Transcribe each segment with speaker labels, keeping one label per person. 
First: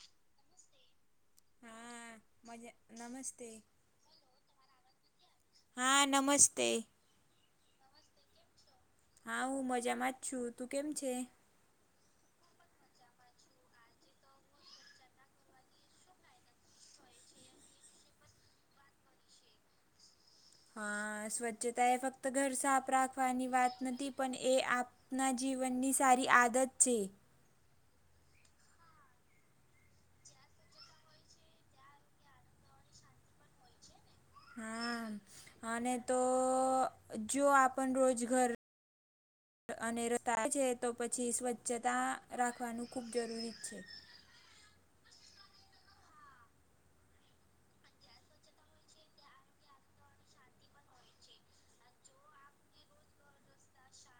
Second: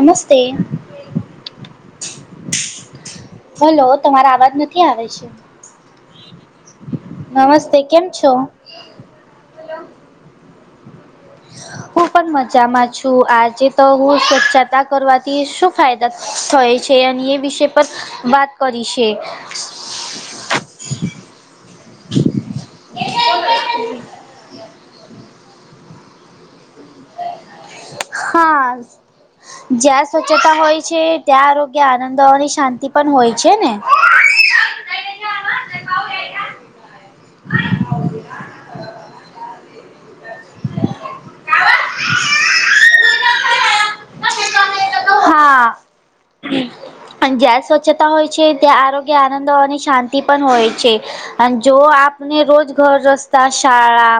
Speaker 1: નમસ્તે,
Speaker 2: હા મજા નમસ્તે.
Speaker 1: હાલો. તમારા આવાજ નથી આવે છે.
Speaker 2: હા નમસ્તે.
Speaker 1: નમસ્તે, કેમ છો?
Speaker 2: હા હું મજામાં જ છું, તું કેમ છે?
Speaker 1: હું પણ મજામાં છું, આજે તો હું સ્વચ્છતા કરવાથી શું ફાયદા થય છે અને એ વિષે પર વાત કરી છે.
Speaker 2: હા સ્વચ્છતા એ ફક્ત ઘર સાફ રાખવાની વાત નથી પણ એ આપ ના જીવનની સારી આદત છે.
Speaker 1: હા જ્યાં સ્વચ્છતા હોય છે. ત્યાં આરોગ્ય આનંદવાની શાંતિ પણ હોય છે ને.
Speaker 2: હા અને તો જો આપણ રોજગર અને ર છે તો પછી સ્વચ્છતા રાખવાનું ખુબ જરૂરી છે.
Speaker 1: હા. જ્યાં સ્વચ્છતા હોય છે ત્યાં આરોગ્ય, આનંદ અને શાંતિ પણ હોય છે. અને જો આપને રોજ ઘર, રસ્તા, શાળા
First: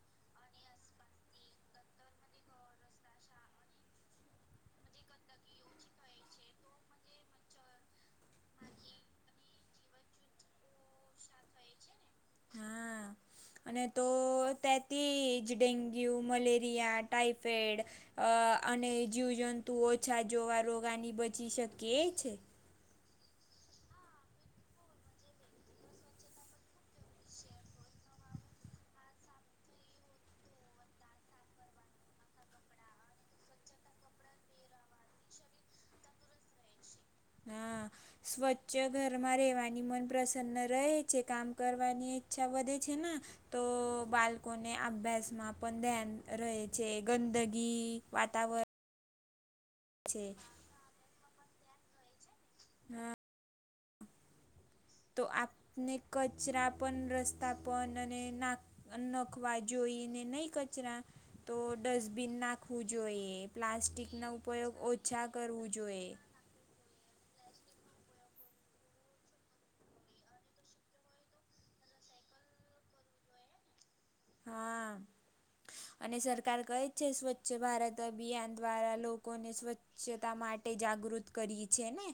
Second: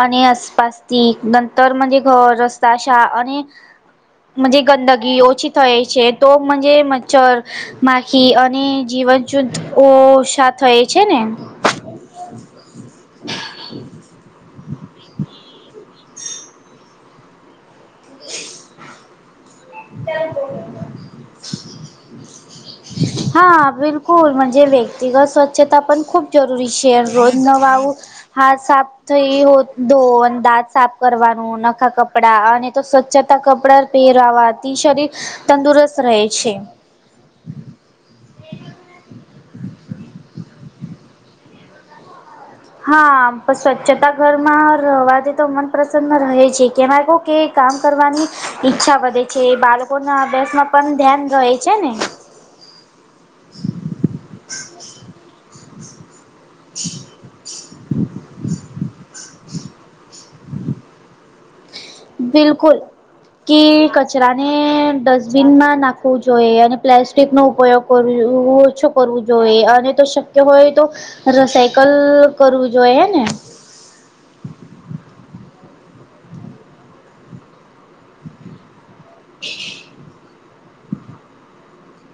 Speaker 1: અને આસપાસથી નંતર મજ ઘર રસ્તા શા અને મજે ગંદગી ઓછી થયે છે તોજ મચ્છર માખી અને જીવન જુદ ઓછા થય છે ને.
Speaker 2: હા. અને તો તેથી જ ડેન્ગ્યુ, મલેરિયા, ટાઈફોઇડ અ અને જીવજંતુ ઓછા જોવા રોગાની બચી શકે છે.
Speaker 1: હા બિલકુલ મજે વ્યક્તિગત સ્વચ્છતા પણ ખૂબ જરૂરી શેર રોજ નવા આવું હાથ સાફ થઈ હો દો અને દાંત સાફ કરવાનું, નખા કપડા અને તો સ્વચ્છતા કપડા પહેરાવાથી શરીર તંદુરસ્ત રહે છે.
Speaker 2: હા. સ્વચ્છ ઘરમાં રહેવાની, મન પ્રસન્ન રહે છે કામ કરવાની ઈચ્છા વધે છે ને
Speaker 1: હા પણ
Speaker 2: તો
Speaker 1: સ્વચ્છતા ઘરમાં
Speaker 2: બાળકોને
Speaker 1: રહેવાથી તો
Speaker 2: અભ્યાસમાં
Speaker 1: મન
Speaker 2: પણ ધ્યાન
Speaker 1: પ્રસન્ન
Speaker 2: રહે
Speaker 1: છે
Speaker 2: ગંદગી વાતાવરણ
Speaker 1: અચ્છા વધે છે એ બાળકોના
Speaker 2: છે
Speaker 1: અભ્યાસમાં પણ ધ્યાન રહે છે ને
Speaker 2: હા. તો આપને કચરા પણ રસ્તા પણ અને ના નખવા જોઈને નહી કચરા તો ડસ્ટબિન
Speaker 1: બિલકુલ
Speaker 2: નાખવું જોઈએ,
Speaker 1: કે
Speaker 2: પ્લાસ્ટિકનો
Speaker 1: કચરાને
Speaker 2: ઉપયોગ ઓછા કરવું
Speaker 1: ડસ્ટબિનમાં
Speaker 2: જોઈએ.
Speaker 1: નાખવું જોઈએ અને પ્લાસ્ટિક નો ઉપયોગ કરવુ ઓછો કરવું જોઈએ અને તો શક્ય હોય તો રસાયકલ કરવું જોઈ હે ને?
Speaker 2: હા અને સરકાર કઈ છે સ્વચ્છ ભારત અભિયાન દ્વારા લોકોને સ્વચ્છતા માટે જાગૃત કરી છે ને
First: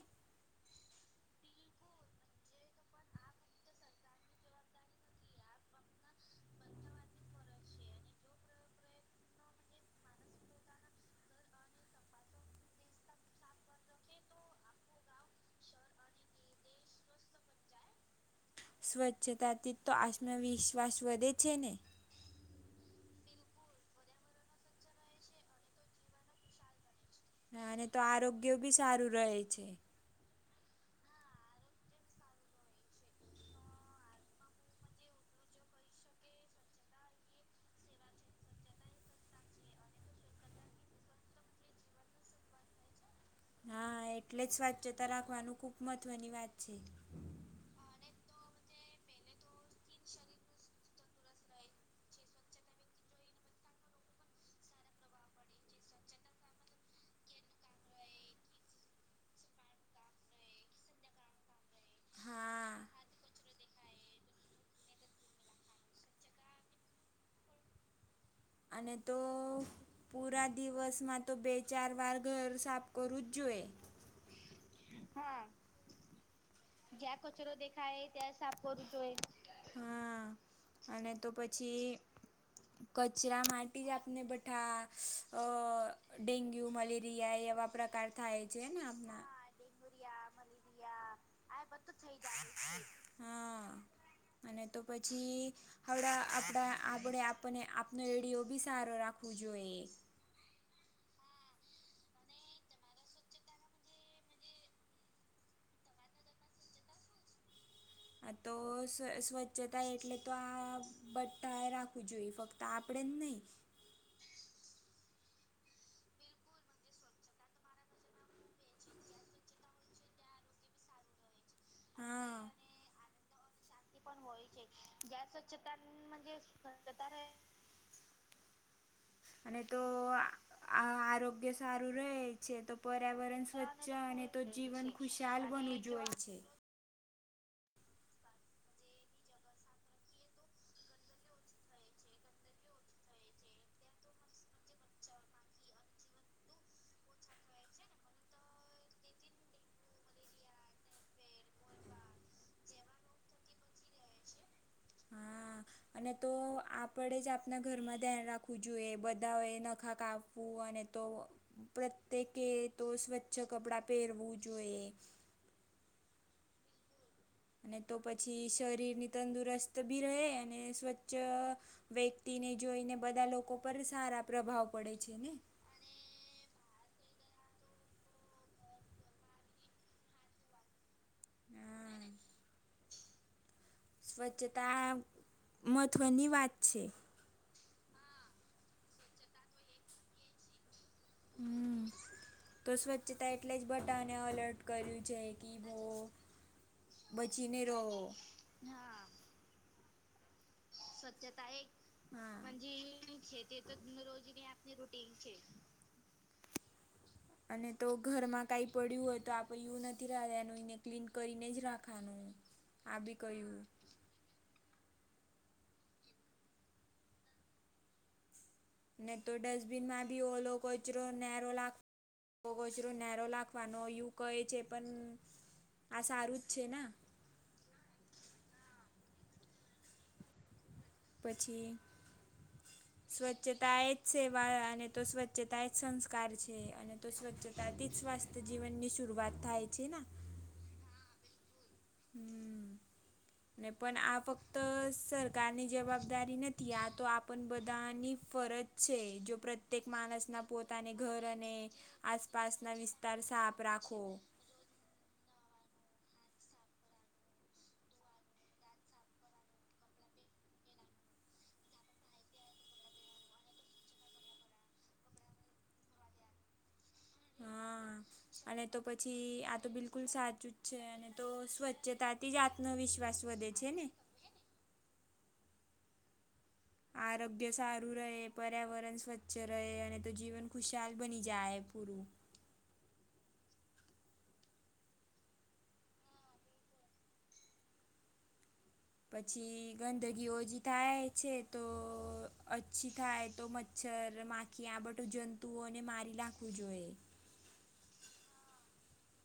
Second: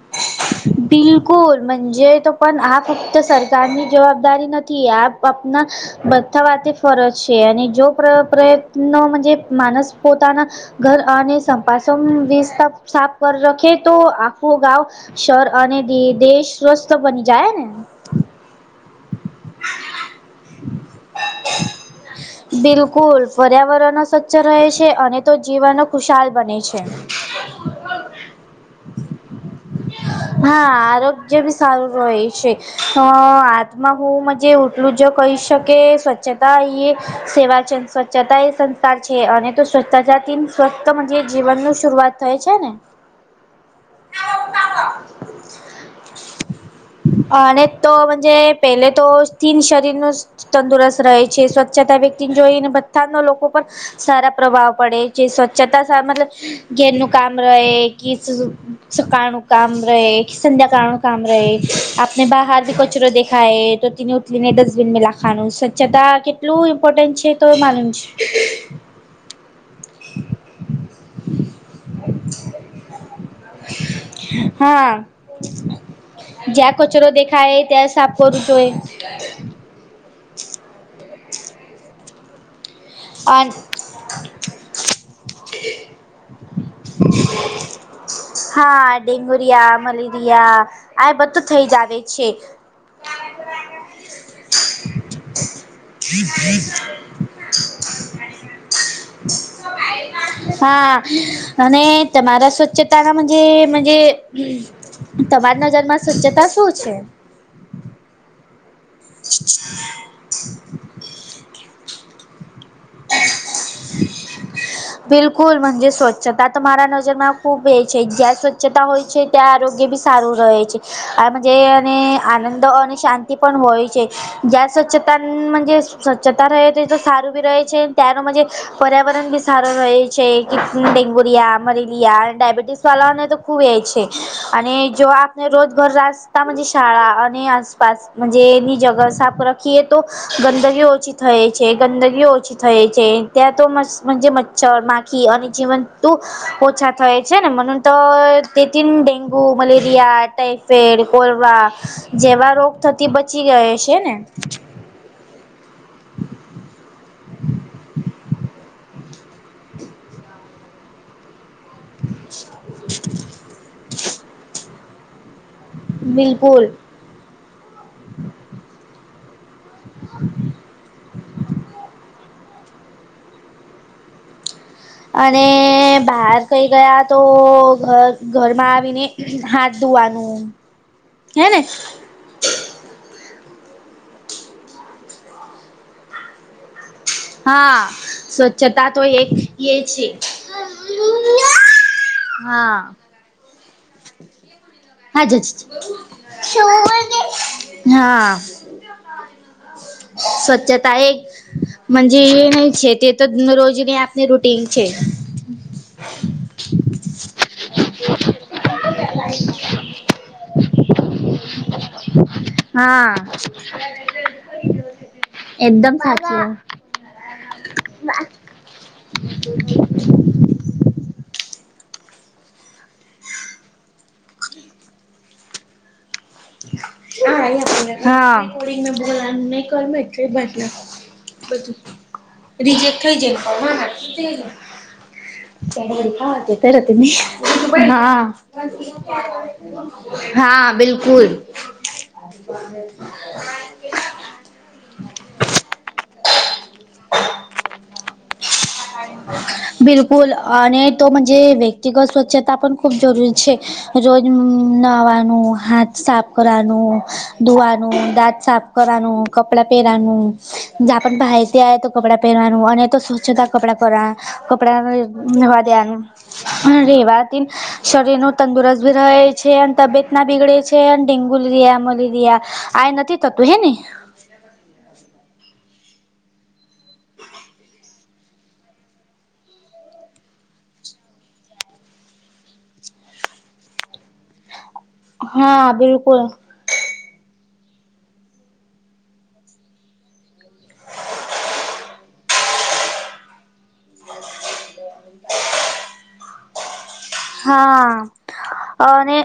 Speaker 1: બિલકુલ મજે તો પણ આ ફક્ત સરકારની જવાબદારી નથી આપ આપના બધા વા ફરજ છે અને જો પ્રયત્નો માણસ પોતાના ઘર અને સંપાસન સાફ કરી રાખે તો આખું ગાવ શર આને દી દેશ સ્વસ્થ બની જાય ને
Speaker 2: સ્વચ્છતાથી તો આત્મવિશ્વાસ વધે છે ને
Speaker 1: હ બિલકુલ પર્યાવરણો સ્વચ્છ રહે છે અને તો જીવન ખુશાલ બને છે
Speaker 2: હા અને તો આરોગ્ય બી સારું રહે છે
Speaker 1: હા આરોગ્ય બી સારું રહે છે હાથમાં હું મજ એટલું જો કહી શકે સ્વચ્છતા એ સેવા છેંદ સ્વચ્છતા એ છે અને તો સ્વચ્છથી સ્વસ્ જે જીવન ન શરૂઆત થાય છે ને
Speaker 2: હા એટલે જ સ્વચ્છતા રાખવાનું ખુબ મહત્વની વાત છે
Speaker 1: અને તોજ પહેલે તો સ્થીન શરીરનું તંદુરસ્ત રહે છે સ્વચ્છતા વ્યક્તિને જોઈને બથાના લોકો પણ સારા પ્રભાવ પડે જે સ્વચ્છતા ઘેરનું કામ રહે કે સુ સુકાણું કામ રહે કે સંધ્યાકાણ કામ રહે આપને બહારથી
Speaker 2: હા.
Speaker 1: કચરો દેખાાય તો તેને ઉતલીને ડસ્ટબિનમાં લખવાનું સ્વચ્છતા કેટલું ઇમ્પોર્ટન્ટ છે તો માલ છે
Speaker 2: અને તો પૂરા દિવસમાં તો બે ચાર વાર ઘર સાફ કરવું જ જોઈએ
Speaker 1: હા જ્યાં કચરો દેખાય ત્યાં સાફ કરું જોઈએ
Speaker 2: હા અને તો પછી કચરા માટેટી જ આપને બઠા ડેન્ગ્યુ મલેરિયા એવા પ્રકાર કાર થાય છે ને આપમણાં
Speaker 1: ુરિયા મલેરિયા આ બ
Speaker 2: આ બધું થઈ જ હા અને તો પછી હણા આપણા આપણે આપણને આપનો એડિયો બી સારો રાખવો જોઈએ
Speaker 1: હા અને તમારા સ્વચ્છતા નાજ તમારી નજરમાં સજ્જતા શું છે
Speaker 2: આ તો સ્વચ્છતા એટલે તો આ બટ્ટા રાખ પુજોઈ ફક્ત આપણે જ નહીં
Speaker 1: [inaudible] બિલકુલ મજ સ્વચ્છતા તો મારા નજરમાં ખૂબ એ છે જ્યાં સ્વચ્છતા હોય છે ત્યાં આરોગ્ય બી સારું રહે છે આમ જેને
Speaker 2: હા
Speaker 1: આનંદ અને શાંતિ પણ હોય જ સ્વચતા સ્વચ્છતા રહે તો સારું ભી રહે તનું પર્યાવરણ બી
Speaker 2: અને
Speaker 1: સારું
Speaker 2: તો
Speaker 1: રહે છે
Speaker 2: આ
Speaker 1: કે
Speaker 2: આરોગ્ય
Speaker 1: ડેન્ગુરિયા
Speaker 2: સારું રહે
Speaker 1: મલેરિયા અને
Speaker 2: છે તો
Speaker 1: ડાયબિટીસ ને તો
Speaker 2: પર્યાવરણ
Speaker 1: ખુબ એ
Speaker 2: સ્વચ્છ
Speaker 1: છે
Speaker 2: તો
Speaker 1: અને
Speaker 2: જીવન
Speaker 1: જો
Speaker 2: ખુશાલ
Speaker 1: આપને રોજ
Speaker 2: બનવું
Speaker 1: ઘર
Speaker 2: જોઈ છે
Speaker 1: રાસ્તામાં શાળા અને આસપાસજ એની જગ સાફ રાખીએ તો ગંદગીઓ ઓછી થાય છે ગંદગીઓ ઓછી થય છે. ત્યાં તો મજે મચ્છર, માખી અને જીવંત તું ઓછા થાય છે ને મ તો તેથી ડેન્ગુ, મલેરિયા ટાઈપ ફેડ કોરવા જેવા રોગ થતી બચી ગયા છે ને.
Speaker 2: હા અને તો આપણેે જ આપના ઘરમાં ધ્યાન રાખવું જોઈએ બધાઓએ નખા કાપવું અને તો પ્રત્યેકે તો સ્વચ્છ છ કપડાં પહેરવું જોઈએ
Speaker 1: બિલકુલ
Speaker 2: અને તો પછી શરીરની તંદુરસ્ત બી રહે અને સ્વચ્છ વ્યક્તિને જોઈને બધા લોકો પર સારા પ્રભાવ પડે છે ને
Speaker 1: અને બહાર કઈ ગયા તો ઘર ઘરમાં આવીને હાથ દુવાનું, હે ને?
Speaker 2: હા સ્વચ્છતા મહત્વની વાત છે.
Speaker 1: હા સ્વચ્છતા તો એક એ છે. હા.
Speaker 2: ચતાં એટલે જ બટાને અલર્ટ કર્યું છે કી બૂ.
Speaker 1: શવા
Speaker 2: બચીને રહો.
Speaker 1: [inaudible] સ્વચ્છતા એક, મંજે
Speaker 2: હા
Speaker 1: [unintelligible] છે તે તો રોજની આપની રૂટીન છે.
Speaker 2: [unintelligible] અને તો ઘરમાં કઈ પડ્યું હોય તો આપે એવું નથી રહ્યાનું એને ક્લીન કરીને જ રાખવાનું. આ
Speaker 1: હા.
Speaker 2: બી કહ્યું
Speaker 1: એકદમ સાચી વા.
Speaker 2: ને તો ડસ્ટબિનમાં ભી ઓલો કચરો નેરોલા [unintelligible] કચરો રો લખવાનો યું કહે છે પણ આ સારું જ છે ને?
Speaker 1: હા. [unintelligible] એટલો બધો,
Speaker 2: પછી
Speaker 1: બધું. રીજેક્ટ થઈ જાય.
Speaker 2: સ્વચ્છતા એ જ સેવા અને તો સ્વચ્છતા એ જ સંસ્કાર છે અને તો સ્વચ્છતાથી જ સ્વાસ્થ્ય જીવનની શરૂઆત થાય છે ને
Speaker 1: હા. હા બિલકુલ.
Speaker 2: હમ ને પણ આ ફક્ત સરકારની જવાબદારી નથી, આ તો આપણ બધાની ફરજ છે જો પ્રત્યેક
Speaker 1: બિલકુલ
Speaker 2: માણસના પોતાને
Speaker 1: અને
Speaker 2: ઘર
Speaker 1: તોજ
Speaker 2: અને
Speaker 1: વ્યક્તિગત સ્વચ્છતા પણ
Speaker 2: આસપાસના
Speaker 1: ખૂબ
Speaker 2: વિસ્તાર
Speaker 1: જરૂરી છે.
Speaker 2: સાફ રાખો
Speaker 1: રોજ નાહવાનું. હાથ સાફ કરવાનું, ધોવાનું, દાંત સાફ કરવાનું, કપડા પહેરવાનું જા પણ ભાઈથી આય તો કપડાં પહેરવાનું અને તો સ્વચ્છતા કપડા પેરવાના, કપડા નાવા દેવાનું [unintelligible]
Speaker 2: હા
Speaker 1: શરીર નું
Speaker 2: અને તો
Speaker 1: તંદુરસ્ત ભી રહે
Speaker 2: પછી
Speaker 1: છે
Speaker 2: આ તો
Speaker 1: અને
Speaker 2: બિલકુલ
Speaker 1: તબિયત ના
Speaker 2: સાચું
Speaker 1: બીગડે
Speaker 2: જ
Speaker 1: છે અને
Speaker 2: તો
Speaker 1: ડેન્ગુ લરિયા,
Speaker 2: સ્વચ્છતાથી જ
Speaker 1: મલેરિયા આ નથી
Speaker 2: આત્મવિશ્વાસ
Speaker 1: થતું
Speaker 2: વધે
Speaker 1: હે ને?
Speaker 2: છે આરોગ્ય સારું રહે, પર્યાવરણ સ્વચ્છ રહે અને તો જીવન ખુશાલ બની જાય પૂરું.
Speaker 1: હા બિલકુલ.
Speaker 2: પછી ગંદગી ઓછી થાય છે તો ઓછી થાય તો મચ્છર, મા કે આ બટું જંતુઓને મારી નાખવું જોઈએ.
Speaker 1: હા અને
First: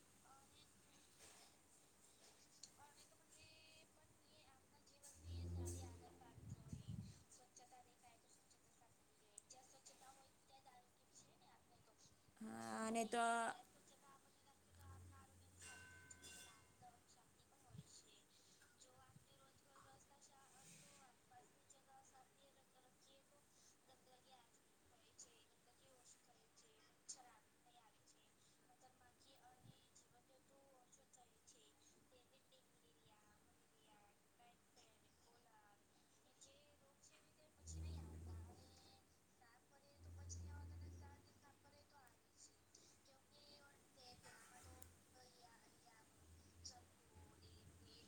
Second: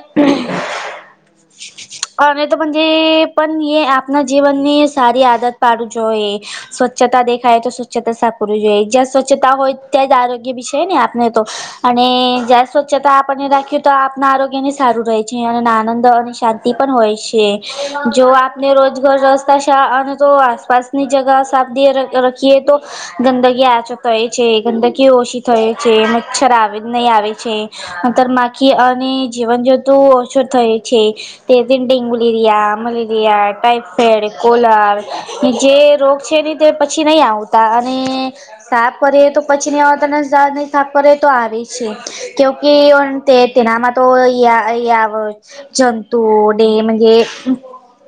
Speaker 1: અને તો પણ એ પણ આપ આપના જીવન ની સારી આદત પાડું જોઈએ. સ્વચ્છતા દેખાય તો [unintelligible] સાપ કરવું જોઈએ જ્યાં સ્વચ્છતા હોય ત્યાં જ આરોગ્ય છે ને આપને તો
Speaker 2: હા
Speaker 1: જ્યાં વછ
Speaker 2: અને તો
Speaker 1: તો આપના આરોગ્ય ને સારું રહેે છે અને આનંદ અને શાંતિ પણ હોય છે. જો આપ અને રોજગર રસ્તા શા અને તો આસપાસની જગા સાદીએ રખીએ તો ગંદકી આચો થાય છે ગંદકીઓ ઓછી થય છે મચ્છર આવે જ નહીં આવે છે. અંતર માખી અને જીવન જતું ઓછું થય છે. તેથી ડેન્ગુ લરિયા, મલેરિયા, ટાઈફાઈડ, કોલાર જે રોગ છે ને તે પછી નહી આવતા અને સાફ કરીએ તો પછી ની આવતા ને નહી સાફ કરી તો આવે છે. કેુકી હ તે તનામાં. [unintelligible] તું ડે મન્જે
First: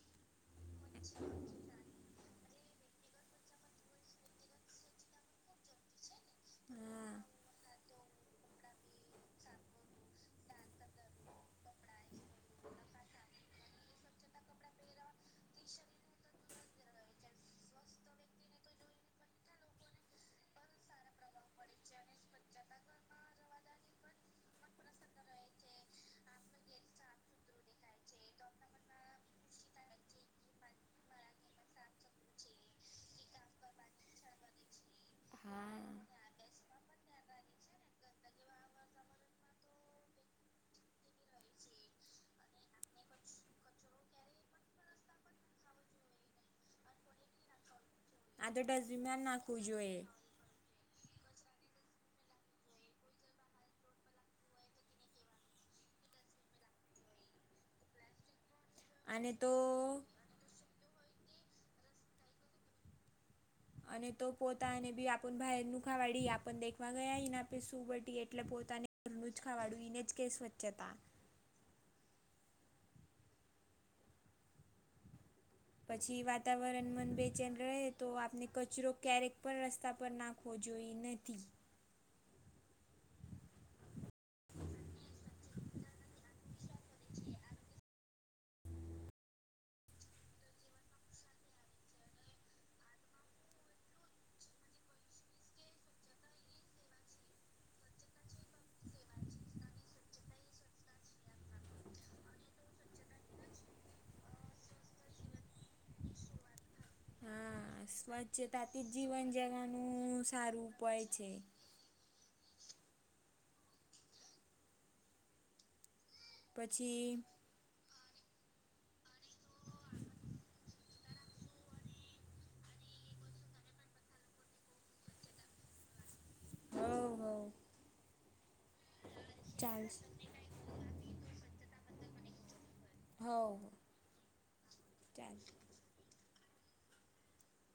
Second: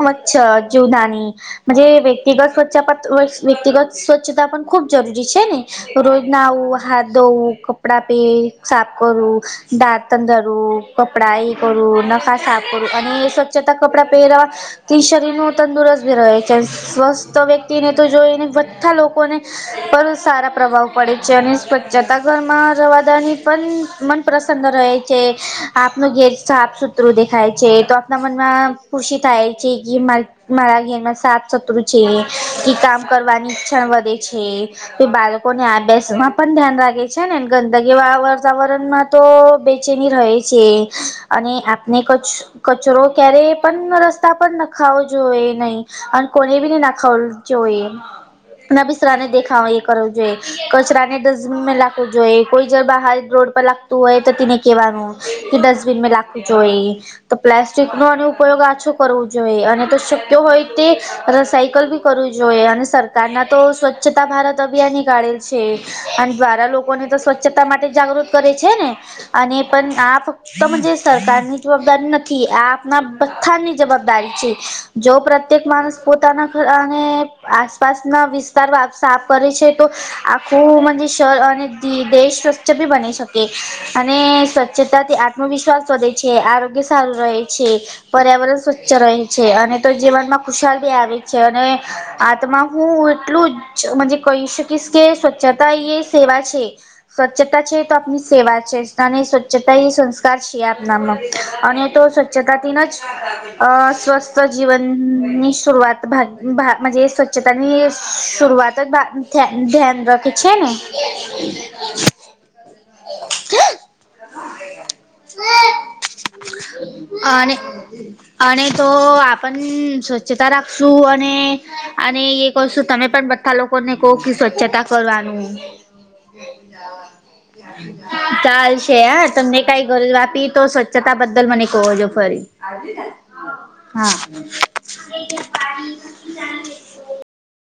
Speaker 1: મચછર જીવડાની મન્જે વે વ્યક્તિગત સ્વચ્છતા ઓછ વ્યક્તિગત સ્વચ્છતા પણ ખુબ જરૂરી છે ને રોજ નાહવું
Speaker 2: હા
Speaker 1: હાથ ધોવું કપડા પે સાફ કરવું દાંતંધરું કપડાં એ કરું નખા સાફ કરું અને જતા કપડા પહેરા ટી શરીર નું તંદુરસ્ત ભી રહે છે સ્વસ્થ વ્યક્તિને તો જોઈને બધા લોકોને પણ સારા પ્રભાવ પડે છે અને સ્વચ્છતા ઘરમાં રવાદાની પણ મન પ્રસન્ન રહે છે આપનું
Speaker 2: હા.
Speaker 1: ઘેર સાફ સુથરું દેખાય છે તો આપના મનમાં ખુશી થાય છી કી માર મારા ઘેર માં સાત શત્રુ છે કે કામ કરવાની ઈચ્છણ વધે છે તે બાળકોને આદર્શ માં પણ ધ્યાન રાખે છે ને ગંદકી વાડા વાતાવરણ માં તો બેચેની રહે છે અને આપને કછ કચરો ક્યારે પણ રસ્તા પર નખાવો જોઈએ નહી અન કોને બી ની નખવ જોઈએ
Speaker 2: આ તો
Speaker 1: ના
Speaker 2: ડસ્ટબિનમાં
Speaker 1: બિસરાને
Speaker 2: નાખવું
Speaker 1: દેખાવ એ કરવું જોઈએ કચરા ને ડસ્ટબિન મે નાખવું જોઈએ કોઈ જ બહાર રોડ લાગતું હોય તો તેને કહેવાનું કે ડસ્ટબિન મે લાગવું જોએ તો પ્લાસ્ટિક નો ન ઉપયોગ આછો કરવો જોઈએ અને તો તો હોય તે રસાયકલ બી કરવું જોઈએ અને સરકારના તો
Speaker 2: અને
Speaker 1: સ્વચ્છતા ભારત
Speaker 2: પોતાને
Speaker 1: અભિયાન ની
Speaker 2: બી
Speaker 1: કાઢેલ છે
Speaker 2: ખાવાડી
Speaker 1: અને દ્વારા
Speaker 2: દેખવા
Speaker 1: લોકોને
Speaker 2: ગયા
Speaker 1: તો
Speaker 2: ઈને આપે
Speaker 1: સ્વચ્છતા માટે
Speaker 2: સુવટી
Speaker 1: જાગૃત
Speaker 2: એટલે
Speaker 1: કરે છે
Speaker 2: પોતાને
Speaker 1: ને
Speaker 2: ઘરનું જ
Speaker 1: અને
Speaker 2: ખાવાડું
Speaker 1: પણ
Speaker 2: એને જ
Speaker 1: આ
Speaker 2: કે
Speaker 1: ફક્ત
Speaker 2: સ્વચ્છતા
Speaker 1: જે સરકારની જવાબદારી નથી આ આપણા બથા ની જવાબદારી છે જો પ્રત્યેક માણસ
Speaker 2: પછી
Speaker 1: પોતાના ઘર
Speaker 2: વાતાવરણ
Speaker 1: અને
Speaker 2: મન બેચેન રહે
Speaker 1: આસપાસ
Speaker 2: તો
Speaker 1: ના
Speaker 2: આપને
Speaker 1: વિસ્તાર
Speaker 2: કચરો
Speaker 1: વાપ્સ સાફ
Speaker 2: ક્યારેક
Speaker 1: કરે
Speaker 2: પણ
Speaker 1: છે તો
Speaker 2: રસ્તા પર નાખવો
Speaker 1: આખું મ
Speaker 2: જોઈએ
Speaker 1: જી શર
Speaker 2: નથી.
Speaker 1: અને દે દેહ સ્વચ્છ બી બની શક તે અને સ્વચ્છતાથી આત્મવિશ્વાસ વધે છે આરોગ્ય સારું રહે છે પર્યાવરણ સ્વચ્છ રહે છે અને તો જીવનમાં ખુશાલ ભી આવે છે અને આત્મા હું એટલું જ મજે કહી શકીશ કે સ્વચ્છતા એ એ સેવા છે સ્વચ્છતા છે તો આપની સેવા છે અને સ્વચ્છતા એ સંસ્કાર છીએ આપનામાં અને તો સ્વચ્છતાથી ન જ અ સ્વસ્થ જીવન ની સુરઆત ભા ભા માં જે તાની
Speaker 2: હા
Speaker 1: એ શુરઆત
Speaker 2: સ્વચ્છતાથી
Speaker 1: જ ભા
Speaker 2: જીવન
Speaker 1: ધ્યાન ધ્યાન
Speaker 2: જવાનું
Speaker 1: રખે છે
Speaker 2: સારું
Speaker 1: ને
Speaker 2: ઉપાય છે.
Speaker 1: [inaudible]
Speaker 2: પછી
Speaker 1: અનેઅ અને તો આપણ સ્વચ્છતા રાખશું અને અને એક વસ્તુ તમે પણ ધા લોકોને કો કે સ્વચ્છતા કરવાનું
Speaker 2: હય હય
Speaker 1: ચાલ છે હ તમને કઈ
Speaker 2: ચાલશે
Speaker 1: ગલ આપી તો સ્વચ્છતા બદલ મને કહો છો ફરી
Speaker 2: હોવ
Speaker 1: હા
Speaker 2: કયા ય
Speaker 1: પાણી